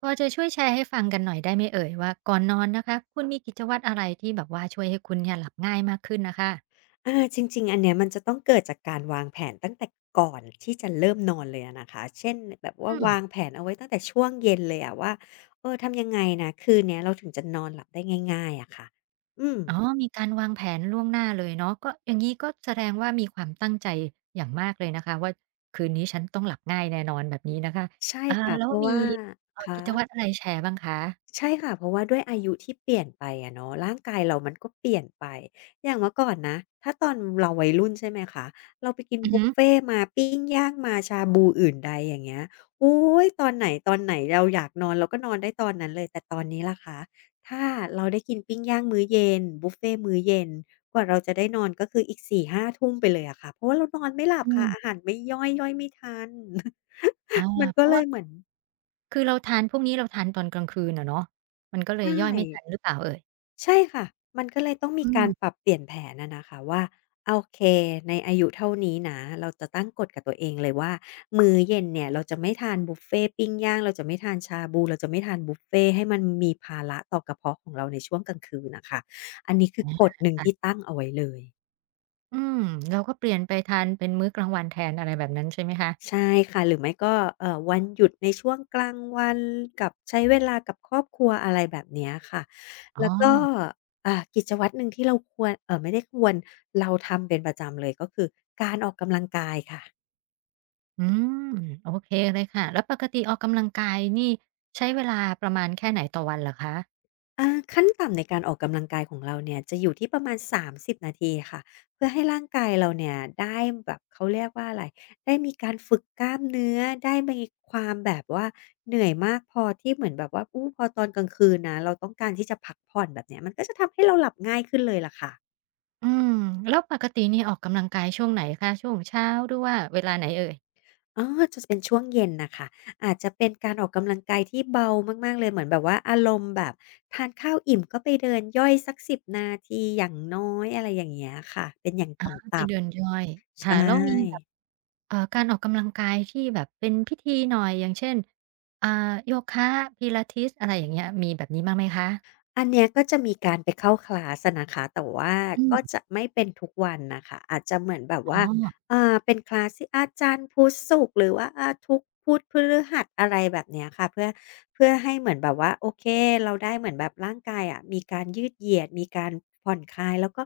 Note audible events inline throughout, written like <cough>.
พอจะช่วยแชร์ให้ฟังกันหน่อยได้ไหมเอ่ยว่าก่อนนอนนะคะคุณมีกิจวัตรอะไรที่แบบว่าช่วยให้คุณเนี่ยหลับง่ายมากขึ้นน่ะค่ะอาจริงๆ อันเนี้ยมันจะต้องเกิดจากการวางแผนตั้งแต่ก่อนที่จะเริ่มนอนเลยอะนะคะ เช่นแบบว่าอืมวางแผนเอาไว้ตั้งแต่ช่วงเย็นเลยอะว่า เออทำยังไงนะคืนเนี้ยเราถึงจะนอนหลับได้ง่ายๆอะค่ะอืมอ๋อมีการวางแผนล่วงหน้าเลยเนาะก็อย่างงี้ก็แสดงว่ามีความตั้งใจอย่างมากเลยนะคะว่าคืนนี้ฉันต้องหลับง่ายแน่นอนแบบนี้นะคะใช่อ่าค่ะแล้เพวราะมีว่าคะ กิจวัตรอะไรแชร์บ้างคะใช่ค่ะเพราะว่าด้วยอายุที่เปลี่ยนไปอะเนาะร่างกายเรามันก็เปลี่ยนไปอย่างเมื่อก่อนนะถ้าตอนเราวัยรุ่นใช่ไหมคะเราไปกินอือบุฟฮึเฟต์มาปิ้งย่างมาชาบูอื่นใดอย่างเงี้ยโอ๊ยตอนไหนตอนไหนเราอยากนอนเราก็นอนได้ตอนนั้นเลยแต่ตอนนี้ล่ะคะถ้าเราได้กินปิ้งย่างมื้อเย็นบุฟเฟต์มื้อเย็นกว่าเราจะได้นอนก็คืออีกสี่ห้าทุ่มไปเลยอะค่ะเพราะว่าเรานอนไม่หลับอืค่ะมอาหารไม่ย่อยไม่ทัน อา <laughs> มันเพก็ราะเลยว่าเหมือนคือเราทานพวกนี้เราทานตอนกลางคืนอะเนาะมันก็เลยใช่ ย่อยไม่ทันหรือเปล่าเอ่ยใช่ค่ะมันก็เลยต้องมีอืการปมรับเปลี่ยนแผนนะคะว่าโอเคในอายุเท่านี้นะเราจะตั้งกฎกับตัวเองเลยว่ามื้อเย็นเนี่ยเราจะไม่ทานบุฟเฟต์ปิ้งย่างเราจะไม่ทานชาบูเราจะไม่ทานบุฟเฟต์ให้มันมีภาระต่อกระเพาะของเราในช่วงกลางคืนน่ะค่ะอันนี้คืออากฎหนึ่งที่ค่ะ ตั้งเอาไว้เลย อืมเราก็เปลี่ยนไปทานเป็นมื้อกลางวันแทนอะไรแบบนั้นใช่ไหมคะใช่ค่ะหรือไม่ก็วันหยุดในช่วงกลางวันกับใช้เวลากับครอบครัวอะไรแบบเนี้ยค่ะอ๋อแล้วก็กิจวัตรหนึ่งที่เราควรไม่ได้ควรเราทำเป็นประจำเลยก็คือการออกกำลังกายค่ะ อืมโอเคเลยค่ะแล้วปกติออกกำลังกายนี่ใช้เวลาประมาณแค่ไหนต่อวันเหรอคะอาขั้นต่ำในการออกกำลังกายของเราเนี่ยจะอยู่ที่ประมาณ30นาทีค่ะเพื่อให้ร่างกายเราเนี่ยได้แบบเขาเรียกว่าอะไรได้มีการฝึกกล้ามเนื้อได้มีความแบบว่าเหนื่อยมากพอที่เหมือนแบบว่าอู้พอตอนกลางคืนนะเราต้องการที่จะพักผ่อนแบบเนี้ยมันก็จะทำให้เราหลับง่ายขึ้นเลยล่ะค่ะอืมแล้วปกตินี่ออกกำลังกายช่วงไหนคะช่วงเช้าหรือว่าเวลาไหนเอ่ยจะเป็นช่วงเย็นนะคะอาจจะเป็นการออกกำลังกายที่เบามากๆเลยเหมือนแบบว่าอารมณ์แบบทานข้าวอิ่มก็ไปเดินย่อยสัก10นาทีอย่างน้อยอะไรอย่างเงี้ยค่ะเป็นอย่างก็ตไปเดิ่ำนๆ ย่อยค่ะใช่ แล้วมีแบบการออกกำลังกายที่แบบเป็นพิธีหน่อยอย่างเช่นอ่าโยคะ Pilates อะไรอย่างเงี้ยมีแบบนี้บ้างไหมคะอันเนี้ยก็จะมีการไปเข้าคลาสอะนะคะแต่ว่าอืก็มจะไม่เป็นทุกวันน่ะค่ะอาจจะเหมือนแบบอ๋ว่าอเป็นคลาสที่อาจารย์พุธศุกร์หรือว่าทุกพุธพฤหัสอะไรแบบเนี้ยค่ะเพื่อให้เหมือนแบบว่าโอเคเราได้เหมือนแบบร่างกายอะมีการยืดเหยียดมีการผ่อนคลายแล้วก็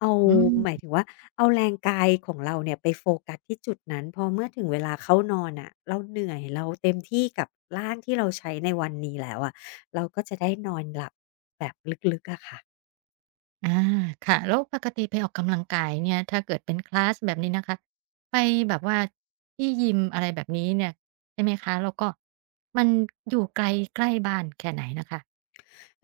เอาอืม หมายถึงว่าเอาแรงกายของเราเนี่ยไปโฟกัสที่จุดนั้นพอเมื่อถึงเวลาเข้านอนน่ะเราเหนื่อยเราเต็มที่กับร่างที่เราใช้ในวันนี้แล้วอะ เราก็จะได้นอนหลับแบบลึกๆอะค่ะ อาค่ะแล้วปกติไปออกกำลังกายเนี่ยถ้าเกิดเป็นคลาสแบบนี้นะคะไปแบบว่าที่ยิมอะไรแบบนี้เนี่ยใช่ไหมคะแล้วก็มันอยู่ไกลใกล้บ้านแค่ไหนน่ะคะ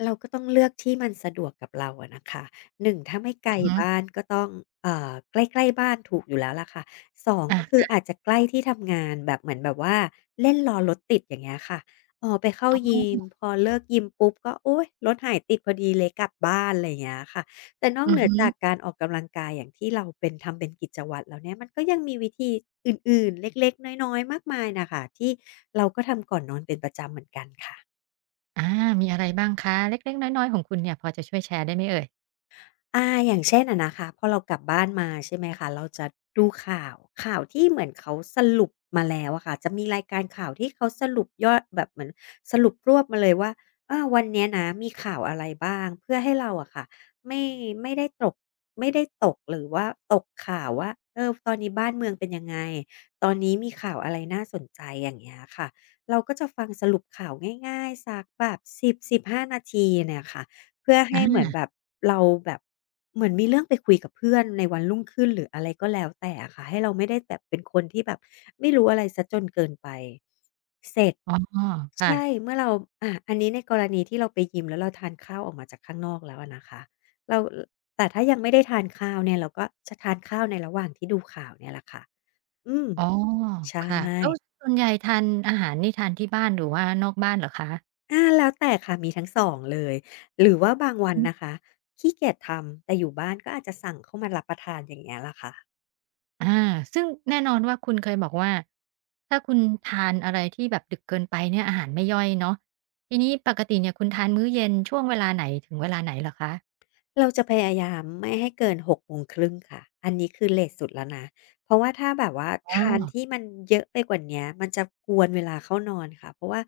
เราก็ต้องเลือกที่มันสะดวกกับเราอะนะคะหนึ่งถ้าไม่ไกลอะฮบ้านก็ต้องใกล้ๆบ้านถูกอยู่แล้วล่ะค่ะสองอา่ะก็คืออาจจะใกล้ที่ทำงานแบบเหมือนแบบว่าเล่นรอรถติดอย่างเงี้ยค่ะไปเข้าอยิกมพอเลิกยิมปุ๊บก็โอ๊ยรถหายติดพอดีเลยกลับบ้านอะไรอย่างเงี้ยค่ะแต่นอกอืเหอนือฮึจากการออกกำลังกายอย่างที่เราเป็นทำเป็นกิจวัตรแล้วเนี่ยมันก็ยังมีวิธีอื่นๆเล็กๆน้อยๆมากมายน่ะค่ะที่เราก็ทำก่อนนอนเป็นประจำเหมือนกันค่ะ อามีอะไรบ้างคะเล็กๆน้อยๆของคุณเนี่ยพอจะช่วยแชร์ได้ไหมเอ่ยอย่างเช่นอะนะคะพอเรากลับบ้านมาใช่ไหมคะเราจะดูข่าวข่าวที่เหมือนเขาสรุปมาแล้วอะค่ะจะมีรายการข่าวที่เขาสรุปยอดแบบเหมือนสรุปรวบมาเลยว่าวันเนี้ยนะมีข่าวอะไรบ้างเพื่อให้เราอะค่ะไม่ไม่ได้ตรกไม่ได้ตกหรือว่าตกข่าวว่าเออตอนนี้บ้านเมืองเป็นยังไงตอนนี้มีข่าวอะไรน่าสนใจอย่างเงี้ยค่ะเราก็จะฟังสรุปข่าวง่ายๆสักแบบ10-15นาทีเนี่ยค่ะ เพื่อให้อาเหมือนแบบเราแบบเหมือนมีเรื่องไปคุยกับเพื่อนในวันรุ่งขึ้นหรืออะไรก็แล้วแต่อะค่ะให้เราไม่ได้แบบเป็นคนที่แบบไม่รู้อะไรเสียจนเกินไปเสร็จอ๋อค่ะใช่เมื่อเราอันนี้ในกรณีที่เราไปยิมแล้วเราทานข้าวออกมาจากข้างนอกแล้วอะนะคะเราแต่ถ้ายังไม่ได้ทานข้าวเนี่ยเราก็จะทานข้าวในระหว่างที่ดูข่าวเนี่ยแหละค่ะอืมอ๋อใชค่ะ่ แล้วส่วนใหญ่ทานอาหารนี่ทานที่บ้านหรือว่านอกบ้านเหรอคะอาแล้วแต่ค่ะมีทั้งสองเลยหรือว่าบางวันอืนะม คะขี้เกียจทำแต่อยู่บ้านก็อาจจะสั่งเข้ามารับประทานอย่างเงี้ยล่ะค่ะ อาซึ่งแน่นอนว่าคุณเคยบอกว่าถ้าคุณทานอะไรที่แบบดึกเกินไปเนี่ยอาหารไม่ย่อยเนาะทีนี้ปกติเนี่ยคุณทานมื้อเย็นช่วงเวลาไหนถึงเวลาไหนเหรอคะเราจะพยายามไม่ให้เกินห1 8 3งครึ่งค่ะอันนี้คือเลตสุดแล้วนะเพราะว่าถ้าแบบว่าอ๋อทานที่เยอะไปกว่าเนี้ยมันจะกวนเวลาเข้านอนค่ะเพราะว่า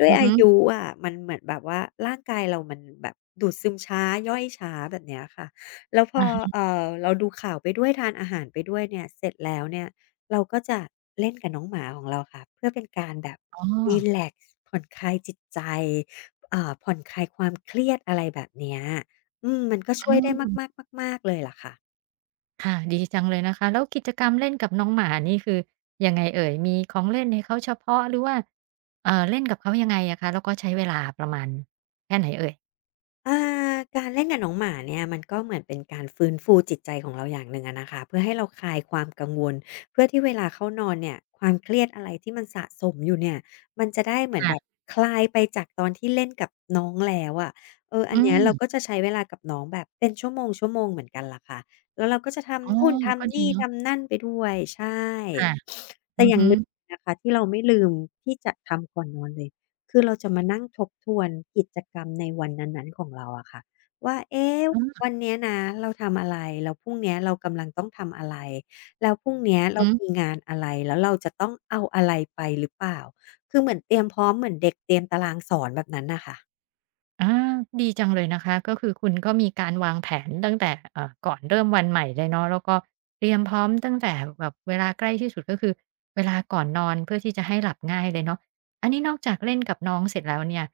ด้วยอืออาฮึยุอะมันเหมือนแบบว่าร่างกายเรามันแบบดูดซึมช้าย่อยช้าแบบเนี้ยค่ะแล้วพออะฮะเราดูข่าวไปด้วยทานอาหารไปด้วยเนี่ยเสร็จแล้วเนี่ยเราก็จะเล่นกับน้องหมาของเราค่ะเพื่อเป็นการแบบอ๋อรีแลกซ์ผ่อนคลายจิตใจผ่อนคลายความเครียดอะไรแบบเนี้ย อืมมันก็ช่อืวยได้มมากๆมากๆเลยล่ะค่ะค่ะดีจังเลยนะคะแล้วกิจกรรมเล่นกับน้องหมานี่คือยังไงเอ่ยมีของเล่นให้เขาเฉพาะหรือว่าเล่นกับเขายังไงอะคะแล้วก็ใช้เวลาประมาณแค่ไหนเอ่ยอาการเล่นกับน้องหมาเนี่ยมันก็เหมือนเป็นการฟื้นฟูจิตใจของเราอย่างหนึ่งอะนะคะเพื่อให้เราคลายความกังวลเพื่อที่เวลาเข้านอนเนี่ยความเครียดอะไรที่มันสะสมอยู่เนี่ยมันจะได้เหมือนแบบค่ะคลายไปจากตอนที่เล่นกับน้องแล้วอะเอออัอืนเนี้ยมเราก็จะใช้เวลากับน้องแบบเป็นชั่วโมงๆเหมือนกันล่ะค่ะแล้วเราก็จะอ๋อทำนู่นก็ทำดีนี่เนาะทำนั่นไปด้วยใช่ ค่ะแต่อืออย่างฮึหนึ่งนะคะที่เราไม่ลืมที่จะทำก่อนนอนเลยคือเราจะมานั่งทบทวนกิจกรรมในวันนั้นๆของเราอะค่ะว่าเอ๊ะอืมวันเนี้ยนะเราทำอะไรแล้วพรุ่งเนี้ยเรากำลังต้องทำอะไรแล้วพรุ่งเนี้ยเราอืมีม งานอะไรแล้วเราจะต้องเอาอะไรไปหรือเปล่าคือเหมือนเตรียมพร้อมเหมือนเด็กเตรียมตารางสอนแบบนั้นน่ะค่ะ อาดีจังเลยนะคะก็คือคุณก็มีการวางแผนตั้งแต่ก่อนเริ่มวันใหม่เลยเนาะแล้วก็เตรียมพร้อมตั้งแต่แบบเวลาใกล้ที่สุดก็คือเวลาก่อนนอนเพื่อที่จะให้หลับง่ายเลยเนาะอันนี้นอกจากเล่นกับน้องเสร็จแล้วเนี่ย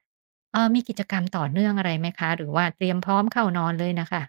มีกิจกรรมต่อเนื่องอะไรไหมคะ หรือว่าเตรียมพร้อมเข้านอนเลยนะคะ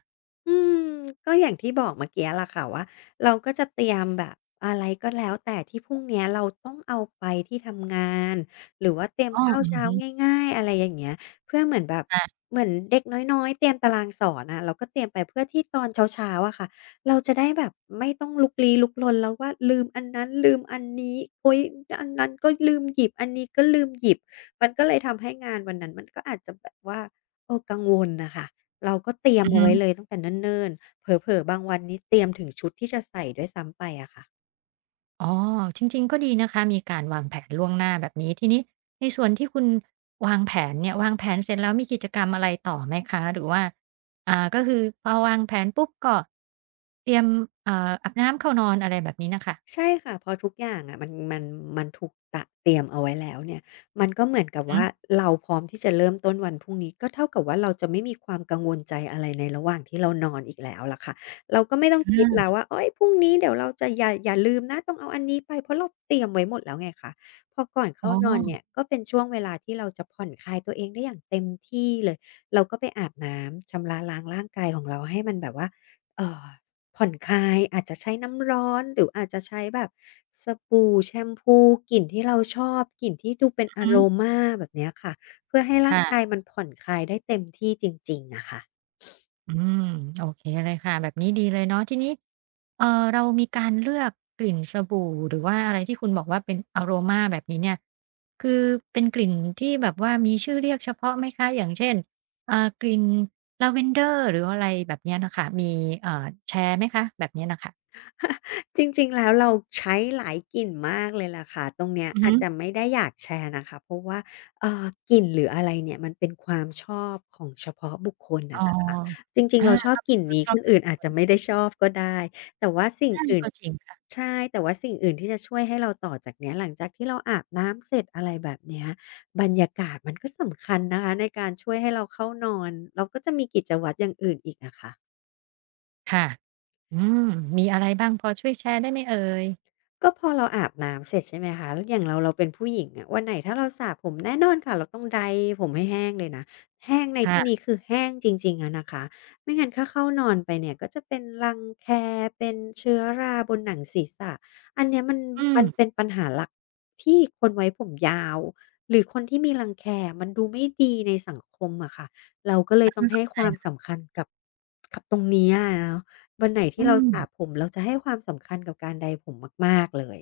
อืมก็อย่างที่บอกเมื่อกี้ล่ะค่ะว่าเราก็จะเตรียมแบบอะไรก็แล้วแต่ที่พรุ่งเนี้ยเราต้องเอาไปที่ทำงานหรือว่าเตรียมอ๋อข้าวอือเช้าฮึง่ายๆอะไรอย่างเงี้ยเพื่อเหมือนแบบอ่ะเหมือนเด็กน้อยๆเตรียมตารางสอนอะเราก็เตรียมไปเพื่อที่ตอนเช้าๆอะค่ะเราจะได้แบบไม่ต้องลุกลี้ลุกลนแล้วว่าลืมอันนั้นลืมอันนี้อุ๊ยอันนั้นก็ลืมหยิบอันนี้ก็ลืมหยิบมันก็เลยทำให้งานวันนั้นมันก็อาจจะแบบว่าเออกังวลน่ะค่ะ เราก็เตรียมเอาไว้เลอื ยตั้งแต่เนิ่นๆเผลอๆบางวันนี้เตรียมถึงชุดที่จะใส่ด้วยซ้ำไปอะค่ะ อ๋อ จริงๆ ก็ดีนะคะ มีการวางแผนล่วงหน้าแบบนี้ ทีนี้ในส่วนที่คุณวางแผนเนี่ยวางแผนเสร็จแล้วมีกิจกรรมอะไรต่อไหมคะ หรือว่าอ่าก็คือพอวางแผนปุ๊บก็เตรียมเอ่ออาบน้ำเข้านอนอะไรแบบนี้น่ะค่ะใช่ค่ะพอทุกอย่างอะมันมันถูกตระเตรียมเอาไว้แล้วเนี่ยมันก็เหมือนกับอือฮึว่าเราพร้อมที่จะเริ่มต้นวันพรุ่งนี้ก็เท่ากับว่าเราจะไม่มีความกังวลใจอะไรในระหว่างที่เรานอนอีกแล้วล่ะค่ะเราก็ไม่ต้องอคิดแล้าวว่าโอ๊ยพรุ่งนี้เดี๋ยวเราจะอย่าลืมนะต้องเอาอันนี้ไปเพราะเราเตรียมไว้หมดแล้วไงคะพอก่อนอ๋เข้าอนอนเนี่ยก็เป็นช่วงเวลาที่เราจะผ่อนคลายตัวเองได้อย่างเต็มที่เลยเราก็ไปอาบน้ำชำระล้างร่างกายของเราให้มันแบบว่าเอ่อ ผ่อนคลายอาจจะใช้น้ำร้อนหรืออาจจะใช้แบบสบู่แชมพูกลิ่นที่เราชอบกลิ่นที่ดูเป็นอะอือฮึโรมาแบบเนี้ยค่ะเพื่อให้ร่างกายค่ะ มันผ่อนคลายได้เต็มที่จริงๆอะค่ะ อืมโอเคเลยค่ะแบบนี้ดีเลยเนาะทีนี้เอ่อเรามีการเลือกกลิ่นสบู่หรือว่าอะไรที่คุณบอกว่าเป็นอะโรมาแบบนี้เนี่ยคือเป็นกลิ่นที่แบบว่ามีชื่อเรียกเฉพาะไหมคะอย่างเช่นเอ่อกลิ่นลาเวนเดอร์หรืออะไรแบบเนี้ยน่ะค่ะมีเอ่อแชร์ไหมคะแบบเนี้ยน่ะค่ะจริงๆแล้วเราใช้หลายกลิ่นมากเลยล่ะค่ะตรงเนี้ยอืออาฮึจจะไม่ได้อยากแชร์นะคะเพราะว่าเอ่อกลิ่นหรืออะไรเนี่ยมันเป็นความชอบของเฉพาะบุคคลอ๋อะอนะคะจริงๆอาเราชอบก็กเป็นลิ่นความนี้ชคอบนส่วนอื่นบุคอาคจลจะไม่ได้เนาะชอบก็ได้แต่ว่าสิ่งอาอื่นก็จริงค่ะใช่แต่ว่าสิ่งอื่นที่จะช่วยให้เราต่อจากเนี้ยหลังจากที่เราอาบน้ำเสร็จอะไรแบบเนี้ยบรรยากาศมันก็สำคัญนะคะในการช่วยให้เราเข้านอนเราก็จะมีกิจวัตรอย่างอื่นอีกอะค่ะ ค่ะอืมมีอะไรบ้างพอช่วยแชร์ได้ไหมเอ่ยก็พอเราอาบน้ำเสร็จใช่ไหมคะอย่างเราเป็นผู้หญิงอะวันไหนถ้าเราสระผมแน่นอนค่ะเราต้องไดร์ผมให้แห้งเลยนะ แห้งในที่นี้ค่ะคือแห้งจริงๆอะนะคะไม่งั้นถ้าเข้านอนไปเนี่ยก็จะเป็นรังแคเป็นเชื้อราบนหนังศีรษะอันเนี้ยมันอืมัมนเป็นปัญหาหลักที่คนไว้ผมยาวหรือคนที่มีรังแคมันดูไม่ดีในสังคมอะค่ะเราก็เลยต้องให้คใช่วามค่ะสำคัญกับกับตรงเนี้ยอะเนาะ วันไหนอืที่เรามสระผมเราจะให้ความสำคัญกับการไดร์ผมมากๆเลย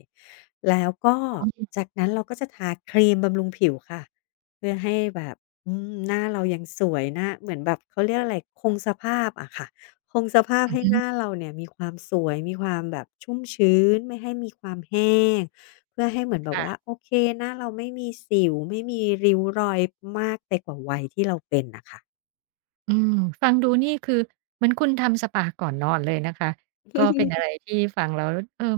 แล้วก็อ๋อจากนั้นเราก็จะทาครีมบำรุงผิวค่ะเพื่อให้แบบอืมหน้าเรายังสวยหน้าเหมือนแบบเขาเรียกอะไรคงสภาพอะค่ะคงสภาพอือให้ฮึหน้าเราเนี่ยมีความสวยมีความแบบชุ่มชื้นไม่ให้มีความแห้งเพื่อให้เหมือนแบบว่าค่ะ โอเคหน้าเราไม่มีสิวไม่มีริ้วรอยมากไปกว่าวัยที่เราเป็นน่ะค่ะ อืมฟังดูนี่คือเหมือนคุณทำสปาก่อนนอนเลยนะคะก็เป็นอะไรที่ฟังแล้วเอ่อ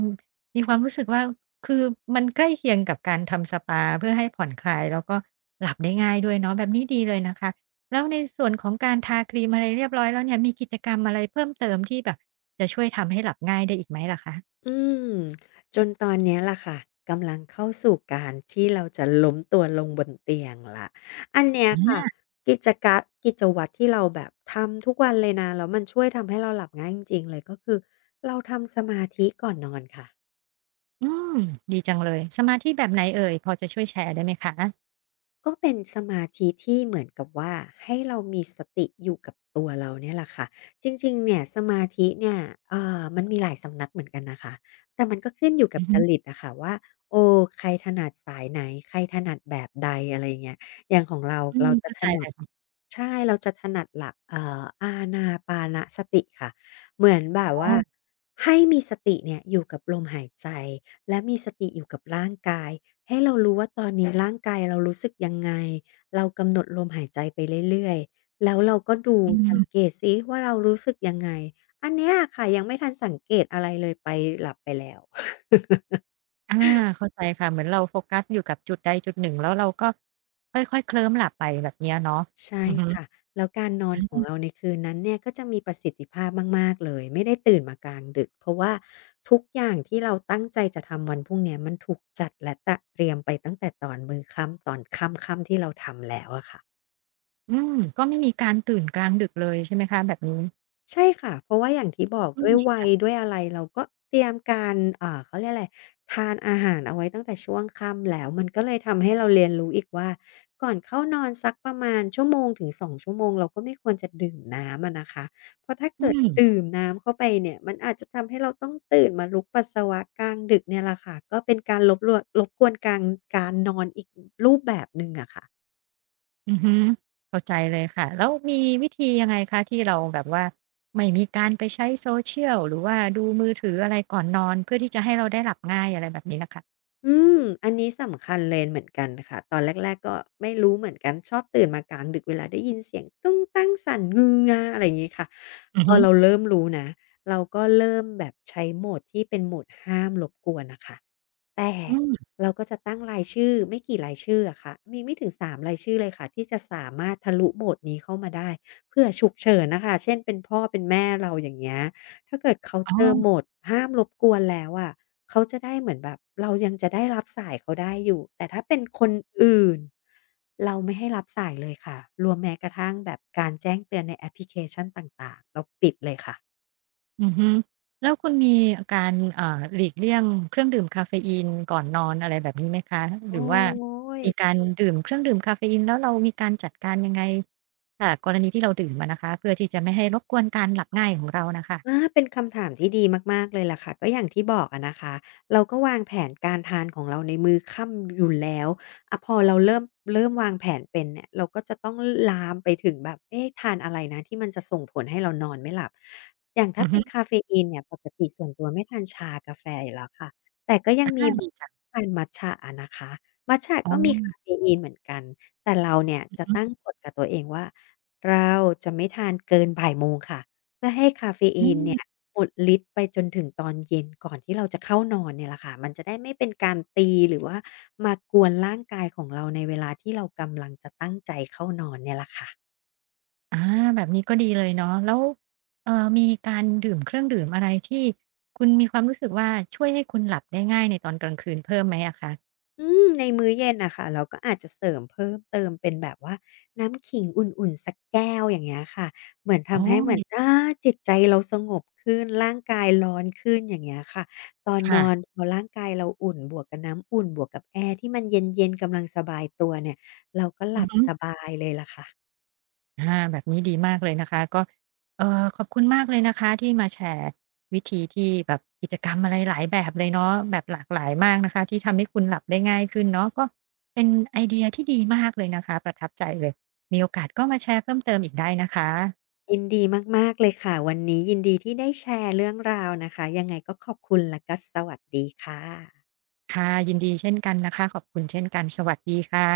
มีความรู้สึกว่าคือมันใกล้เคียงกับการทำสปาเพื่อให้ผ่อนคลายแล้วก็หลับได้ง่ายด้วยเนาะแบบนี้ดีเลยนะคะแล้วในส่วนของการทาครีมอะไรเรียบร้อยแล้วเนี่ยมีกิจกรรมอะไรเพิ่มเติมที่แบบจะช่วยทำให้หลับง่ายได้อีกไหมล่ะคะอืมจนตอนเนี้ยล่ะค่ะกำลังเข้าสู่การที่เราจะล้มตัวลงบนเตียงละอันเนี้ยค่ะอากิจกะกิจวัตรที่เราแบบทำทุกวันเลยนะแล้วมันช่วยทำให้เราหลับง่ายจริงๆเลยก็คือเราทำสมาธิก่อนนอนค่ะ อืมดีจังเลยสมาธิแบบไหนเอ่ยพอจะช่วยแชร์ได้ไหมคะก็เป็นสมาธิที่เหมือนกับว่าให้เรามีสติอยู่กับตัวเราเนี่ยแหละค่ะจริงๆเนี่ยสมาธิเนี่ยมันมีหลายสำนักเหมือนกันนะคะแต่มันก็ขึ้นอยู่กับอือจฮึริตอะค่ะว่าโอ้ใครถนัดสายไหนใครถนัดแบบใดอะไรอย่างเงี้ยอย่างของเราอืมเราจะเข้าถใจนัเลด ยใช่เราจะถนัดหลักอานาปานสติค่ะเหมือนแบบอ๋ว่าอให้มีสติเนี่ยอยู่กับลมหายใจและมีสติอยู่กับร่างกายให้เรารู้ว่าตอนนี้ร่างกายเรารู้สึกยังไงเรากำหนดลมหายใจไปเรื่อยๆแล้วเราก็ดูอืสังม เกตซิว่าเรารู้สึกยังไงอันเนี้ยอะค่ะยังไม่ทันสังเกตอะไรเลยไปหลับไปแล้ว อาเข้าใจค่ะเหมือนเราโฟกัสอยู่กับจุดใดจุดหนึ่งแล้วเราก็ค่อยๆเคลิ้มหลับไปแบบเนี้ยเนาะใช่อือฮึค่ะแล้วการนอนของอาเราในคืนนั้นเนี่ยก็จะมีประสิทธิภาพมากๆเลยไม่ได้ตื่นมากลางดึกเพราะว่าทุกอย่างที่เราตั้งใจจะทำวันพรุ่งเนี้ยมันถูกจัดและตะเตรียมไปตั้งแต่ตอนมื้อค่ำตอนค่ำๆที่เราทำแล้วอะค่ะ อืมก็ไม่มีการตื่นกลางดึกเลยใช่ไหมคะแบบนี้ใช่ค่ะเพราะว่าอย่างที่บอกอืด้มวยดีวัยจังด้วยอะไรเราก็เตรียมการอ่าเขาเรียกอะไรทานอาหารเอาไว้ตั้งแต่ช่วงค่ำแล้วมันก็เลยทำให้เราเรียนรู้อีกว่าก่อนเข้านอนสักประมาณชั่วโมงถึง2 ชั่วโมงเราก็ไม่ควรจะดื่มน้ำอะนะคะเพราะถ้าอืเกิดมดื่มน้ำเข้าไปเนี่ยมันอาจจะทำให้เราต้องตื่นมาลุกปัสสาวะกลางดึกเนี่ยแหละค่ะก็เป็นการรบรวนรบกวนการนอนอีกรูปแบบหนึ่งอะค่ะ อือฮึเข้าใจเลยค่ะแล้วมีวิธียังไงคะที่เราแบบว่าไม่มีการไปใช้ Social หรือว่าดูมือถืออะไรก่อนนอนเพื่อที่จะให้เราได้หลับง่ายอะไรแบบนี้น่ะค่ะอืมอันนี้สำคัญเลยเหมือนกันค่ะตอนแรกๆก็ไม่รู้เหมือนกัน ชอบตื่นมากลางดึกเวลาได้ยินเสียงตุ้งตั้งสั่นงืองาอะไรอย่างงี้ค่ะอืพออฮึเราเริ่มรู้นะ เราก็เริ่มแบบใช้โหมดที่เป็นโหมดห้ามรบกวนน่ะค่ะ แต่อืมเราก็จะตั้งรายชื่อไม่กี่รายชื่ออะค่ะมีไม่ถึง3 รายชื่อเลยค่ะที่จะสามารถทะลุโหมดนี้เข้ามาได้เผื่อฉุกเฉินน่ะค่ะเช่นเป็นพ่อเป็นแม่เราอย่างเงี้ยถ้าเกิดเขาอ๋อ เจอโหมดห้ามรบกวนแล้วอะเขาจะได้เหมือนแบบเรายังจะได้รับสายเขาได้อยู่แต่ถ้าเป็นคนอื่นเราไม่ให้รับสายเลยค่ะรวมแม้กระทั่งแบบการแจ้งเตือนในแอปพลิเคชันต่างๆเราปิดเลยค่ะอือฮึแล้วคุณมีการหลีกเลี่ยงเครื่องดื่มกาเฟอีนก่อนนอนอะไรแบบนี้ไหมคะหรืโอ๊อว่าย มีการดื่มเครื่องดื่มกาเฟอีนแล้วเรามีการจัดการยังไงอ่ากรณีที่เราดื่มอะนะคะเพื่อที่จะไม่ให้รบกวนการหลับง่ายของเราน่ะค่ะอาเป็นคำถามที่ดีมากๆเลยล่ะค่ะก็อย่างที่บอกอะนะคะเราก็วางแผนการทานของเราในมื้อค่ำอยู่แล้วอะพอเราเริ่มวางแผนเป็นเนี่ยเราก็จะต้องลามไปถึงแบบเอ๊ะทานอะไรนะที่มันจะส่งผลให้เรานอนไม่หลับอย่างอืถ้าอเป็ฮึนกาเฟอีนเนี่ยปกติส่วนตัวไม่ทานชากาแฟอยู่แล้วค่ะแต่ก็ยังมีอาบดีจังทานมัตจะอะนะคะมัตจะอ๋อก็มีกาเฟอีนเหมือนกันแต่เราเนี่ยอือจะตั้งฮึกฎกับตัวเองว่าเราจะไม่ทานเกินบ่ายโมงค่ะ เพื่อให้คาเฟอือีนมเนี่ยหมดฤทธิ์ไปจนถึงตอนเย็นก่อนที่เราจะเข้านอนเนี่ยแหละค่ะมันจะได้ไม่เป็นการตีหรือว่ามากวนร่างกายของเราในเวลาที่เรากำลังจะตั้งใจเข้านอนเนี่ยแหละค่ะ อาแบบนี้ก็ดีเลยเนาะแล้วเอ่อมีการดื่มเครื่องดื่มอะไรที่คุณมีความรู้สึกว่าช่วยให้คุณหลับได้ง่ายในตอนกลางคืนเพิ่มไหมอะคะอืมในมื้อเย็นน่ะค่ะเราก็อาจจะเสริมเพิ่มเติมเป็นแบบว่าน้ำขิงอุ่นๆสักแก้วอย่างเงี้ยค่ะเหมือนอ๋อทำให้เหมือนดีอาจิตใจเราสงบขึ้นร่างกายร้อนขึ้นอย่างเงี้ยค่ะตอนนอนค่ะพอร่างกายเราอุ่นบวกกับน้ำอุ่นบวกกับแอร์ที่มันเย็นๆกำลังสบายตัวเนี่ยเราก็หอืลัอบฮึ สบายเลยล่ะค่ะอาแบบนี้ดีมากเลยนะคะก็ขอบคุณมากเลยนะคะที่มาแชร์วิธีที่แบบกิจกรรมอะไรหลายแบบเลยเนาะแบบหลากหลายมากนะคะที่ทำให้คุณหลับได้ง่ายขึ้นเนาะก็เป็นไอเดียที่ดีมากเลยนะคะประทับใจเลยมีโอกาสก็มาแชร์เพิ่มเติมอีกได้นะคะยินดีมากๆเลยค่ะวันนี้ยินดีที่ได้แชร์เรื่องราวนะคะยังไงก็ขอบคุณและก็สวัสดีค่ะค่ะยินดีเช่นกันนะคะขอบคุณเช่นกันสวัสดีค่ะ